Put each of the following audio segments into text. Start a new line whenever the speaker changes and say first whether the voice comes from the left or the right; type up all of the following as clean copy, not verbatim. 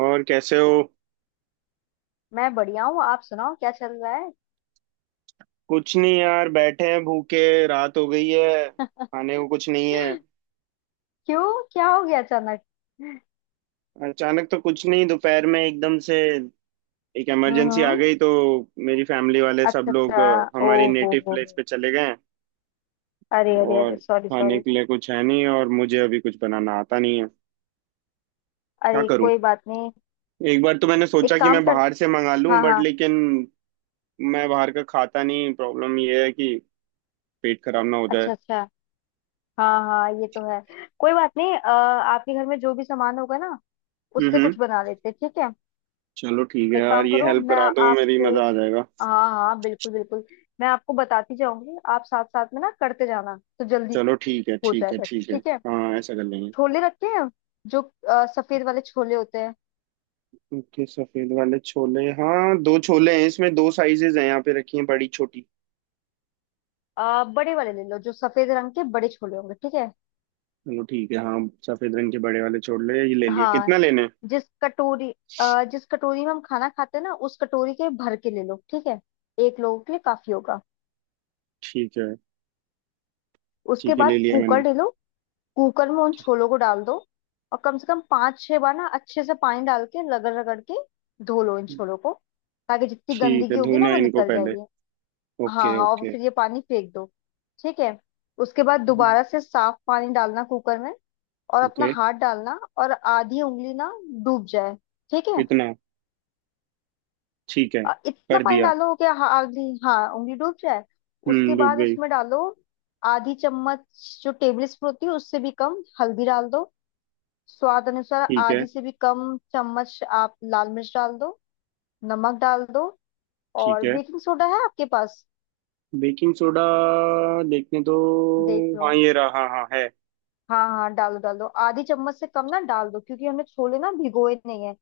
right: और कैसे हो।
left: मैं बढ़िया हूँ। आप सुनाओ क्या चल रहा है?
right: कुछ नहीं यार, बैठे हैं भूखे। रात हो गई है, खाने को कुछ नहीं है।
left: क्यों क्या हो गया अचानक?
right: अचानक तो कुछ नहीं, दोपहर में एकदम से एक
left: हम्म
right: इमरजेंसी आ
left: हम्म,
right: गई तो मेरी फैमिली वाले सब
left: अच्छा
right: लोग
left: अच्छा। ओ
right: हमारी नेटिव
left: हो
right: प्लेस
left: हो
right: पे चले गए हैं।
left: अरे अरे
right: और
left: अरे, सॉरी
right: खाने
left: सॉरी।
right: के लिए कुछ है नहीं, और मुझे अभी कुछ बनाना आता नहीं है। क्या
left: अरे
right: करूं।
left: कोई बात नहीं,
right: एक बार तो मैंने सोचा
left: एक
right: कि
left: काम
right: मैं
left: कर।
right: बाहर से मंगा लूं,
left: हाँ
right: बट
left: हाँ,
right: लेकिन मैं बाहर का खाता नहीं, प्रॉब्लम ये है कि पेट खराब ना हो
left: अच्छा
right: जाए।
left: अच्छा। हाँ हाँ, ये तो है। कोई बात नहीं, आपके घर में जो भी सामान होगा ना, उससे
right: हम्म।
left: कुछ बना लेते हैं, ठीक है।
right: चलो ठीक है
left: एक
right: यार,
left: काम
right: ये
left: करो,
right: हेल्प
left: मैं
right: करा दो मेरी,
left: आपको,
right: मजा आ जाएगा।
left: हाँ हाँ बिल्कुल बिल्कुल, मैं आपको बताती जाऊंगी, आप साथ साथ में ना करते जाना तो जल्दी
right: चलो, ठीक है
left: हो
right: ठीक है
left: जाएगा,
right: ठीक है।
left: ठीक है।
right: हाँ ऐसा कर लेंगे।
left: छोले रखे हैं, जो सफेद वाले छोले होते हैं।
right: ओके, सफेद वाले छोले, हाँ दो छोले हैं इसमें, दो साइजेस हैं यहाँ पे रखी हैं, बड़ी छोटी।
left: बड़े वाले ले लो, जो सफेद रंग के बड़े छोले होंगे, ठीक है।
right: चलो ठीक है, हाँ। सफेद रंग के बड़े वाले छोले ये ले लिए,
left: हाँ,
right: कितना लेना है।
left: जिस कटोरी, जिस कटोरी में हम खाना खाते हैं ना, उस कटोरी के भर के ले लो, ठीक है। एक लोगों के लिए काफी होगा।
right: ठीक है।
left: उसके
right: ठीक है, ले
left: बाद
right: लिया मैंने।
left: कुकर ले लो। कुकर में उन छोलों को डाल दो और कम से कम 5 6 बार ना अच्छे से पानी डाल के, रगड़ रगड़ के धो लो इन छोलों को, ताकि जितनी
right: ठीक
left: गंदगी
right: है,
left: होगी ना
right: धोना
left: वो
right: है इनको
left: निकल
right: पहले।
left: जाएगी। हाँ
right: ओके
left: हाँ, और
right: ओके।
left: फिर ये पानी फेंक दो, ठीक है। उसके बाद दोबारा से साफ पानी डालना कुकर में, और अपना
right: ओके।
left: हाथ डालना, और आधी उंगली ना डूब जाए, ठीक है।
right: इतना। ठीक है।
left: इतना
right: कर
left: पानी
right: दिया।
left: डालो कि आधी हाँ उंगली डूब जाए। उसके
right: हम्म, डूब
left: बाद
right: गई।
left: उसमें डालो आधी चम्मच, जो टेबल स्पून होती है उससे भी कम, हल्दी डाल दो। स्वाद अनुसार
right: ठीक है।
left: आधी से भी कम चम्मच आप लाल मिर्च डाल दो। नमक डाल दो।
right: ठीक
left: और
right: है।
left: बेकिंग सोडा है आपके पास?
right: बेकिंग सोडा, देखने तो।
left: देख लो।
right: हाँ ये रहा, हाँ हाँ है।
left: हाँ हाँ, डालो डालो, आधी चम्मच से कम ना डाल दो, क्योंकि हमने छोले ना भिगोए नहीं है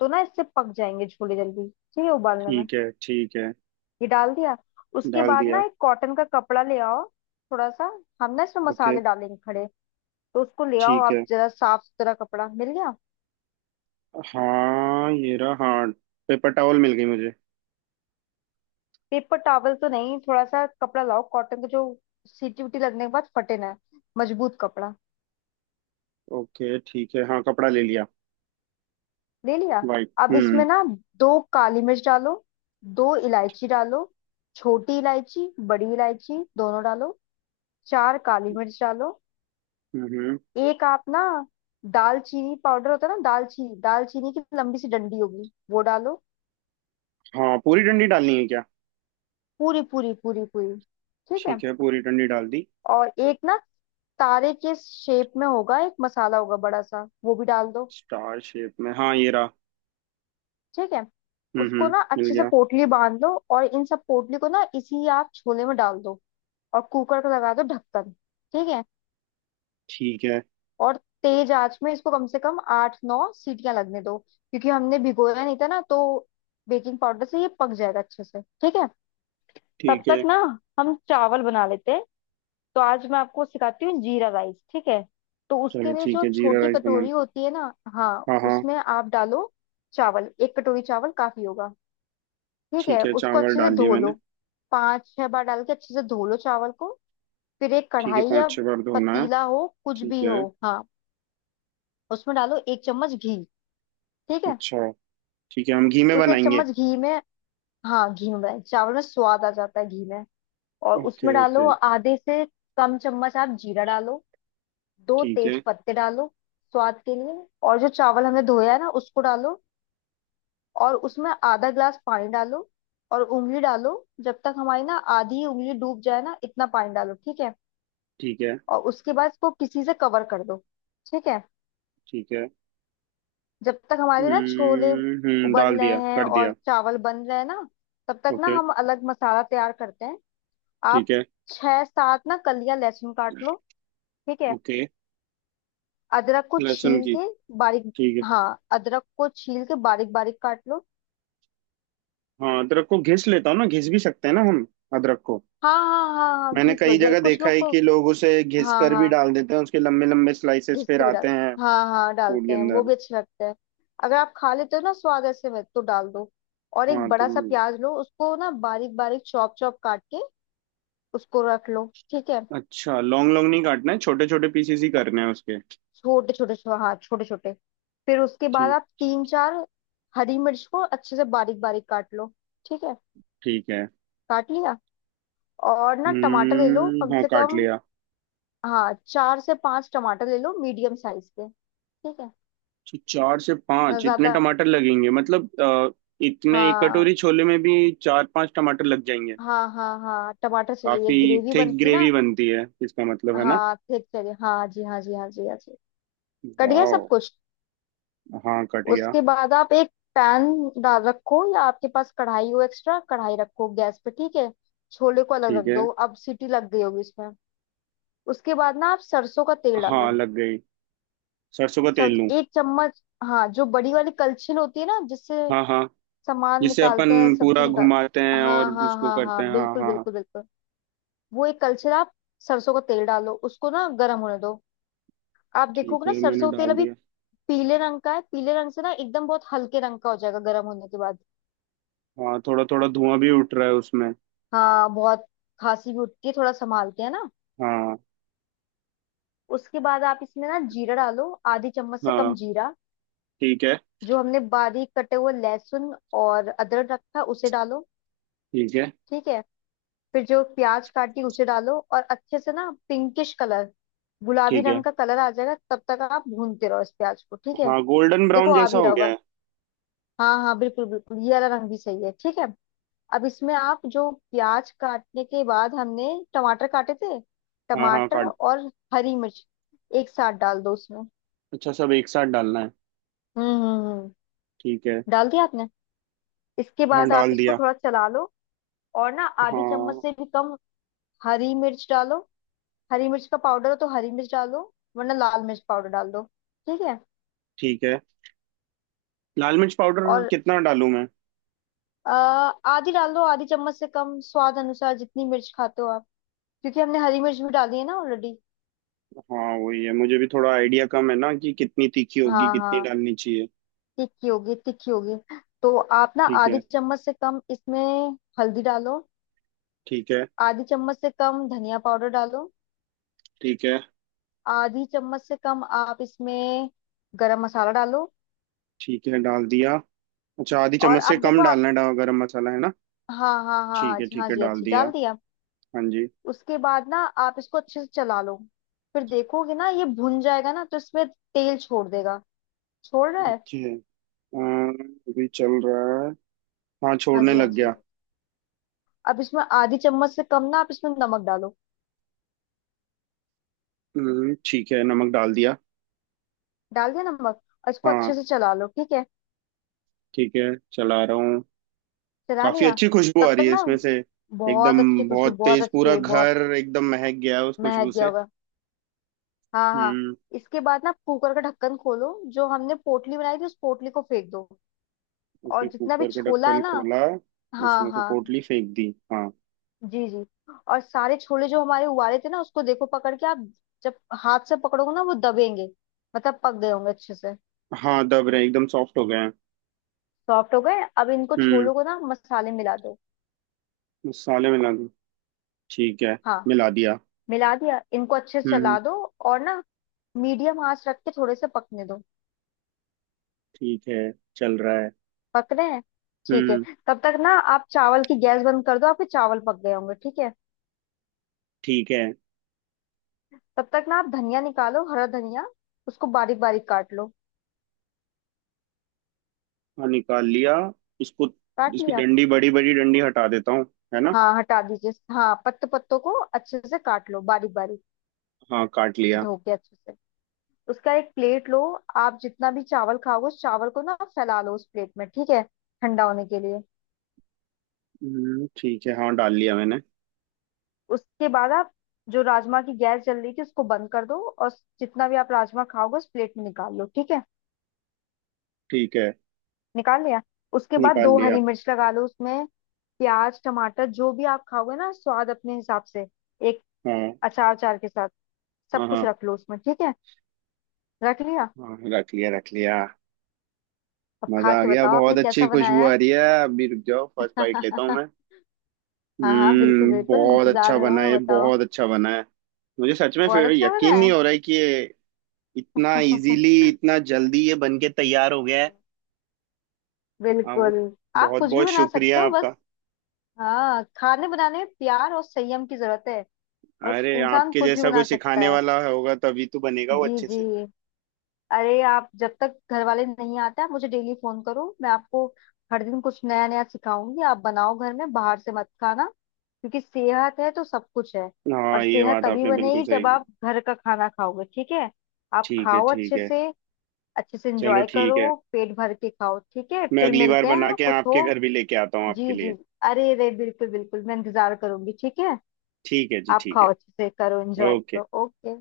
left: तो ना इससे पक जाएंगे छोले जल्दी, ठीक है, उबालने में।
right: ठीक है ठीक है।
left: ये डाल दिया। उसके
right: डाल
left: बाद ना
right: दिया।
left: एक कॉटन का कपड़ा ले आओ, थोड़ा सा। हम ना इसमें
right: ओके।
left: मसाले डालेंगे खड़े, तो उसको ले आओ।
right: ठीक
left: आप
right: है।
left: जरा साफ सुथरा कपड़ा मिल गया?
right: हाँ ये रहा, हाँ। पेपर टॉवल मिल गई मुझे।
left: पेपर टॉवल तो नहीं, थोड़ा सा कपड़ा लाओ कॉटन का, जो सीटी उटी लगने के बाद फटे ना, मजबूत कपड़ा।
right: ओके ठीक है, हाँ कपड़ा ले लिया।
left: ले लिया।
right: वाइट।
left: अब
right: हम्म।
left: इसमें ना 2 काली मिर्च डालो, 2 इलायची डालो, छोटी इलायची बड़ी इलायची दोनों डालो, 4 काली मिर्च डालो।
right: हम्म हम्म।
left: एक आप ना, दालचीनी पाउडर होता है ना, दालचीनी, दालचीनी की लंबी सी डंडी होगी, वो डालो।
right: हाँ पूरी डंडी डालनी है क्या।
left: पूरी पूरी पूरी पूरी, ठीक है।
right: ठीक है, पूरी डंडी डाल दी।
left: और एक ना तारे के शेप में होगा, एक मसाला होगा बड़ा सा, वो भी डाल दो,
right: स्टार शेप में, हाँ ये रहा।
left: ठीक है। उसको
right: हम्म,
left: ना
right: मिल
left: अच्छे से
right: गया।
left: पोटली बांध लो, और इन सब पोटली को ना इसी आप छोले में डाल दो, और कुकर का लगा दो ढक्कन, ठीक है।
right: ठीक है।
left: और तेज आंच में इसको कम से कम 8 9 सीटियां लगने दो, क्योंकि हमने भिगोया नहीं था ना, तो बेकिंग पाउडर से ये पक जाएगा अच्छे से, ठीक है। तब
right: ठीक
left: तक
right: है।
left: ना हम चावल बना लेते हैं। तो आज मैं आपको सिखाती हूँ जीरा राइस, ठीक है। तो
right: चलो
left: उसके लिए
right: ठीक
left: जो
right: है, जीरा
left: छोटी
right: राइस बनाना।
left: कटोरी होती है ना। हाँ,
right: हाँ हाँ।
left: उसमें आप डालो चावल, 1 कटोरी चावल काफी होगा, ठीक
right: ठीक
left: है।
right: है,
left: उसको
right: चावल
left: अच्छे से
right: डाल दिए
left: धो
right: मैंने।
left: लो, 5 6 बार डाल के अच्छे से धो लो चावल को। फिर एक
right: ठीक है,
left: कढ़ाई या
right: पाँच छह बार धोना है।
left: पतीला हो कुछ
right: ठीक
left: भी
right: है।
left: हो। हाँ, उसमें डालो 1 चम्मच घी, ठीक है।
right: अच्छा। ठीक है, हम घी में
left: उस एक
right: बनाएंगे।
left: चम्मच घी में, हाँ घी में बनाए चावल में स्वाद आ जाता है घी में। और उसमें
right: ओके
left: डालो
right: ओके।
left: आधे से कम चम्मच आप जीरा डालो, दो
right: ठीक
left: तेज
right: है
left: पत्ते डालो स्वाद के लिए। और जो चावल हमने धोया है ना उसको डालो, और उसमें आधा ग्लास पानी डालो, और उंगली डालो, जब तक हमारी ना आधी उंगली डूब जाए ना, इतना पानी डालो, ठीक है।
right: ठीक है
left: और उसके बाद इसको किसी से कवर कर दो, ठीक है।
right: ठीक है।
left: जब तक हमारे ना छोले उबल
right: डाल
left: रहे
right: दिया,
left: हैं
right: कर
left: और
right: दिया।
left: चावल बन रहे हैं ना, तब तक ना
right: ओके।
left: हम अलग मसाला तैयार करते हैं। आप
right: ठीक है।
left: 6 7 ना कलियां लहसुन काट लो, ठीक है।
right: ओके।
left: अदरक को
right: लहसुन
left: छील
right: की।
left: के बारीक,
right: ठीक है।
left: हाँ अदरक को छील के बारीक बारीक काट लो।
right: हाँ अदरक को घिस लेता हूँ ना, घिस भी सकते हैं ना हम, अदरक को।
left: हाँ हाँ हाँ हाँ,
right: मैंने
left: घिस लो,
right: कई
left: जाए
right: जगह
left: कुछ
right: देखा
left: लोग
right: है
left: को।
right: कि लोग उसे घिस
left: हाँ
right: कर भी
left: हाँ,
right: डाल देते हैं, उसके लंबे लंबे स्लाइसेस
left: घिस
right: फिर
left: के भी
right: आते
left: डाल,
right: हैं
left: हाँ हाँ
right: फूड
left: डालते
right: के
left: हैं, वो
right: अंदर।
left: भी अच्छे लगते हैं। अगर आप खा लेते हो ना स्वाद ऐसे में, तो डाल दो। और एक
right: हाँ
left: बड़ा
right: तुम।
left: सा प्याज लो, उसको ना बारीक बारीक चॉप चॉप काट के उसको रख लो, ठीक है।
right: अच्छा, लॉन्ग लॉन्ग नहीं काटना है, छोटे छोटे पीसेस ही करने हैं उसके।
left: छोटे छोटे हाँ, छोटे छोटे। फिर उसके बाद
right: ठीक।
left: आप 3 4 हरी मिर्च को अच्छे से बारीक बारीक काट लो, ठीक है।
right: ठीक है।
left: काट लिया। और ना टमाटर ले लो
right: हम्म,
left: कम
right: हाँ
left: से
right: काट
left: कम,
right: लिया।
left: हाँ 4 से 5 टमाटर ले लो, मीडियम साइज के, ठीक है।
right: तो चार से
left: ना
right: पांच इतने
left: ज्यादा।
right: टमाटर लगेंगे मतलब, इतने एक
left: हाँ
right: कटोरी छोले में भी चार पांच टमाटर लग जाएंगे।
left: हाँ हाँ हाँ, टमाटर चाहिए,
right: काफी
left: ग्रेवी
right: थिक
left: बनती
right: ग्रेवी
left: ना।
right: बनती है इसका मतलब है ना।
left: हाँ, ठीक चाहिए, हाँ जी हाँ जी हाँ जी हाँ जी। कट गया सब
right: वाह,
left: कुछ।
right: हाँ कट गया।
left: उसके बाद आप एक पैन डाल रखो, या आपके पास कढ़ाई हो, एक्स्ट्रा कढ़ाई रखो गैस पे, ठीक है। छोले को अलग रख
right: ठीक है।
left: दो, अब सीटी लग गई होगी इसमें। उसके बाद ना आप सरसों का तेल
right: हाँ
left: डालो,
right: लग गई। सरसों का
left: सर,
right: तेल लूं।
left: एक चम्मच। हाँ जो बड़ी वाली कलछिल होती है ना, जिससे
right: हाँ हाँ।
left: सामान
right: जिससे
left: निकालते हैं,
right: अपन
left: सब्जी
right: पूरा
left: निकाल,
right: घुमाते हैं
left: हाँ
right: और
left: हाँ
right: उसको
left: हाँ
right: करते
left: हाँ
right: हैं, हाँ
left: बिल्कुल
right: हाँ हाँ।
left: बिल्कुल बिल्कुल। वो एक कलछिल आप, सरसों का तेल डालो, उसको ना गर्म होने दो। आप
right: ठीक
left: देखोगे ना
right: है, मैंने
left: सरसों का तेल
right: डाल
left: अभी
right: दिया।
left: पीले रंग का है, पीले रंग से ना एकदम बहुत हल्के रंग का हो जाएगा गर्म होने के बाद।
right: हाँ थोड़ा थोड़ा धुआं भी उठ रहा है उसमें।
left: हाँ बहुत, खांसी भी उठती है, थोड़ा संभालते हैं ना।
right: हाँ।
left: उसके बाद आप इसमें ना जीरा डालो, आधी चम्मच से कम
right: हाँ।
left: जीरा।
right: ठीक है।
left: जो हमने बारीक कटे हुए लहसुन और अदरक रखा है, उसे डालो,
right: ठीक है।
left: ठीक है। फिर जो प्याज काटी उसे डालो, और अच्छे से ना पिंकिश कलर, गुलाबी
right: ठीक है।
left: रंग का कलर आ जाएगा तब तक आप भूनते रहो इस प्याज को, ठीक है।
right: हाँ गोल्डन
left: देखो
right: ब्राउन
left: आ
right: जैसा
left: भी
right: हो
left: रहा
right: गया
left: होगा,
right: है।
left: हाँ हाँ बिल्कुल बिल्कुल, ये वाला रंग भी सही है, ठीक है। अब इसमें आप जो प्याज काटने के बाद हमने टमाटर काटे थे,
right: हाँ हाँ
left: टमाटर
right: काट।
left: और हरी मिर्च एक साथ डाल दो उसमें।
right: अच्छा, सब एक साथ डालना है।
left: हम्म हम्म हम्म,
right: ठीक है,
left: डाल दिया आपने। इसके
right: हाँ
left: बाद आप
right: डाल
left: इसको
right: दिया।
left: थोड़ा चला लो, और ना आधी चम्मच
right: हाँ।
left: से भी कम हरी मिर्च डालो, हरी मिर्च का पाउडर हो तो हरी मिर्च डालो, वरना लाल मिर्च पाउडर डाल दो, ठीक है।
right: ठीक है। लाल मिर्च पाउडर
left: और
right: कितना डालूं मैं।
left: अ, आधी डाल दो, आधी चम्मच से कम, स्वाद अनुसार जितनी मिर्च खाते हो आप, क्योंकि हमने हरी मिर्च भी डाली है ना ऑलरेडी।
right: हाँ वही है, मुझे भी थोड़ा आइडिया कम है ना कि कितनी तीखी होगी,
left: हाँ
right: कितनी
left: हाँ,
right: डालनी चाहिए।
left: तिक्की होगी तिक्की होगी। तो आप ना
right: ठीक
left: आधी
right: है।
left: चम्मच से कम इसमें हल्दी डालो।
right: ठीक है।
left: आधी चम्मच से कम धनिया पाउडर डालो।
right: ठीक है।
left: आधी चम्मच से कम आप इसमें गरम मसाला डालो।
right: ठीक है, डाल दिया। अच्छा, आधी
left: और
right: चम्मच
left: आप
right: से कम
left: देखो आप,
right: डालना है, गरम मसाला है ना।
left: हाँ हाँ हाँ
right: ठीक
left: हाँ
right: है,
left: जी
right: ठीक
left: हाँ
right: है
left: जी,
right: डाल
left: अच्छी
right: दिया।
left: डाल दिया।
right: हाँ जी।
left: उसके बाद ना आप इसको अच्छे से चला लो, फिर देखोगे ना ये भुन जाएगा ना, तो इसमें तेल छोड़ देगा। छोड़ रहा है,
right: ओके। अम, अभी चल रहा है। हाँ,
left: हाँ
right: छोड़ने
left: जी हाँ
right: लग
left: जी।
right: गया।
left: अब इसमें आधी चम्मच से कम ना आप इसमें नमक डालो।
right: ठीक है नमक डाल दिया।
left: डाल दिया नमक, और इसको
right: हाँ।
left: अच्छे से चला लो, ठीक है।
right: ठीक है, चला रहा हूँ।
left: चला
right: काफी
left: लिया,
right: अच्छी खुशबू आ
left: तब
right: रही
left: तक
right: है
left: ना,
right: इसमें से। एकदम,
left: बहुत अच्छी खुशबू,
right: बहुत
left: बहुत
right: तेज पूरा
left: अच्छी, बहुत।
right: घर एकदम महक गया है उस खुशबू
left: महक गया
right: से।
left: होगा, हाँ हाँ।
right: हम्म।
left: इसके बाद ना कुकर का ढक्कन खोलो, जो हमने पोटली बनाई थी उस पोटली को फेंक दो, और
right: ओके
left: जितना भी
right: कुकर का
left: छोला
right: ढक्कन
left: है ना,
right: खोला।
left: हाँ
right: उसमें से
left: हाँ,
right: पोटली फेंक दी। हाँ।
left: जी जी। और सारे छोले जो हमारे उबाले थे ना, उसको देखो पकड़ के आप, जब हाथ से पकड़ोगे ना वो दबेंगे, मतलब पक गए होंगे अच्छे से।
right: हाँ दब रहे, एकदम सॉफ्ट हो गए हैं।
left: सॉफ्ट हो गए, अब इनको
right: हम्म,
left: छोलों को ना मसाले मिला दो।
right: मसाले मिला दो। ठीक है,
left: हाँ,
right: मिला दिया।
left: मिला दिया इनको अच्छे से चला
right: हम्म।
left: दो, और ना मीडियम आंच रख के थोड़े से पकने दो,
right: ठीक है, चल रहा है।
left: पकने हैं, ठीक है।
right: हम्म।
left: तब तक ना आप चावल की गैस बंद कर दो, आपके चावल पक गए होंगे, ठीक है।
right: ठीक है,
left: तब तक ना आप धनिया निकालो, हरा धनिया, उसको बारीक बारीक काट लो।
right: हाँ निकाल लिया इसको।
left: काट
right: इसकी
left: लिया,
right: डंडी, बड़ी बड़ी डंडी हटा देता हूँ, है ना।
left: हाँ हटा दीजिए, हाँ पत्ते पत्तों को अच्छे से काट लो बारीक बारीक,
right: हाँ काट लिया।
left: धो के अच्छे से। उसका एक प्लेट लो, आप जितना भी चावल खाओगे उस चावल को ना फैला लो उस प्लेट में, ठीक है, ठंडा होने के लिए।
right: ठीक है, हाँ डाल लिया मैंने।
left: उसके बाद आप जो राजमा की गैस जल रही थी उसको बंद कर दो, और जितना भी आप राजमा खाओगे उस प्लेट में निकाल लो, ठीक है।
right: ठीक है,
left: निकाल लिया, उसके बाद
right: निकाल
left: दो
right: लिया।
left: हरी मिर्च लगा लो उसमें, प्याज टमाटर जो भी आप खाओगे ना स्वाद अपने हिसाब से, एक
right: हाँ
left: अचार, अचार के साथ
right: हाँ।
left: सब कुछ
right: हाँ,
left: रख लो उसमें, ठीक है। रख लिया,
right: हाँ रख लिया रख लिया।
left: अब
right: मजा
left: खा
right: आ
left: के
right: गया,
left: बताओ आपने
right: बहुत अच्छी
left: कैसा
right: खुशबू
left: बनाया
right: आ
left: है।
right: रही है, अभी रुक जाओ फर्स्ट बाइट लेता हूँ मैं।
left: हाँ हाँ बिल्कुल
right: हम्म,
left: बिल्कुल,
right: बहुत अच्छा
left: इंतजार में हूँ
right: बना
left: मैं,
right: है,
left: बताओ।
right: बहुत अच्छा बना है। मुझे सच में
left: बहुत
right: फिर
left: अच्छा बना
right: यकीन नहीं
left: है।
right: हो रहा है कि ये इतना इजीली इतना जल्दी ये बन के तैयार हो गया है। हाँ वो,
left: बिल्कुल, आप
right: बहुत
left: कुछ भी
right: बहुत
left: बना सकते
right: शुक्रिया
left: हो,
right: आपका।
left: बस, हाँ, खाने बनाने में प्यार और संयम की जरूरत है, और
right: अरे
left: इंसान
right: आपके
left: कुछ भी
right: जैसा
left: बना
right: कोई
left: सकता
right: सिखाने
left: है।
right: वाला होगा तभी तो बनेगा वो
left: जी
right: अच्छे
left: जी,
right: से।
left: अरे आप जब तक घर वाले नहीं आते आप मुझे डेली फोन करो, मैं आपको हर दिन कुछ नया नया सिखाऊंगी, आप बनाओ घर में, बाहर से मत खाना, क्योंकि सेहत है तो सब कुछ है। और
right: हाँ ये
left: सेहत
right: बात
left: तभी
right: आपने बिल्कुल
left: बनेगी
right: सही
left: जब
right: की।
left: आप घर का खाना खाओगे, ठीक है। आप
right: ठीक है
left: खाओ
right: ठीक
left: अच्छे
right: है।
left: से, अच्छे से
right: चलो
left: एंजॉय
right: ठीक है,
left: करो, पेट भर के खाओ, ठीक है,
right: मैं
left: फिर
right: अगली बार
left: मिलते हैं,
right: बना
left: हाँ
right: के
left: कुछ
right: आपके
left: हो।
right: घर भी लेके आता हूँ आपके
left: जी जी,
right: लिए।
left: अरे अरे बिल्कुल बिल्कुल, मैं इंतजार करूंगी, ठीक है।
right: ठीक है जी,
left: आप
right: ठीक
left: खाओ, अच्छे से करो,
right: है।
left: Enjoy
right: okay.
left: करो, ओके।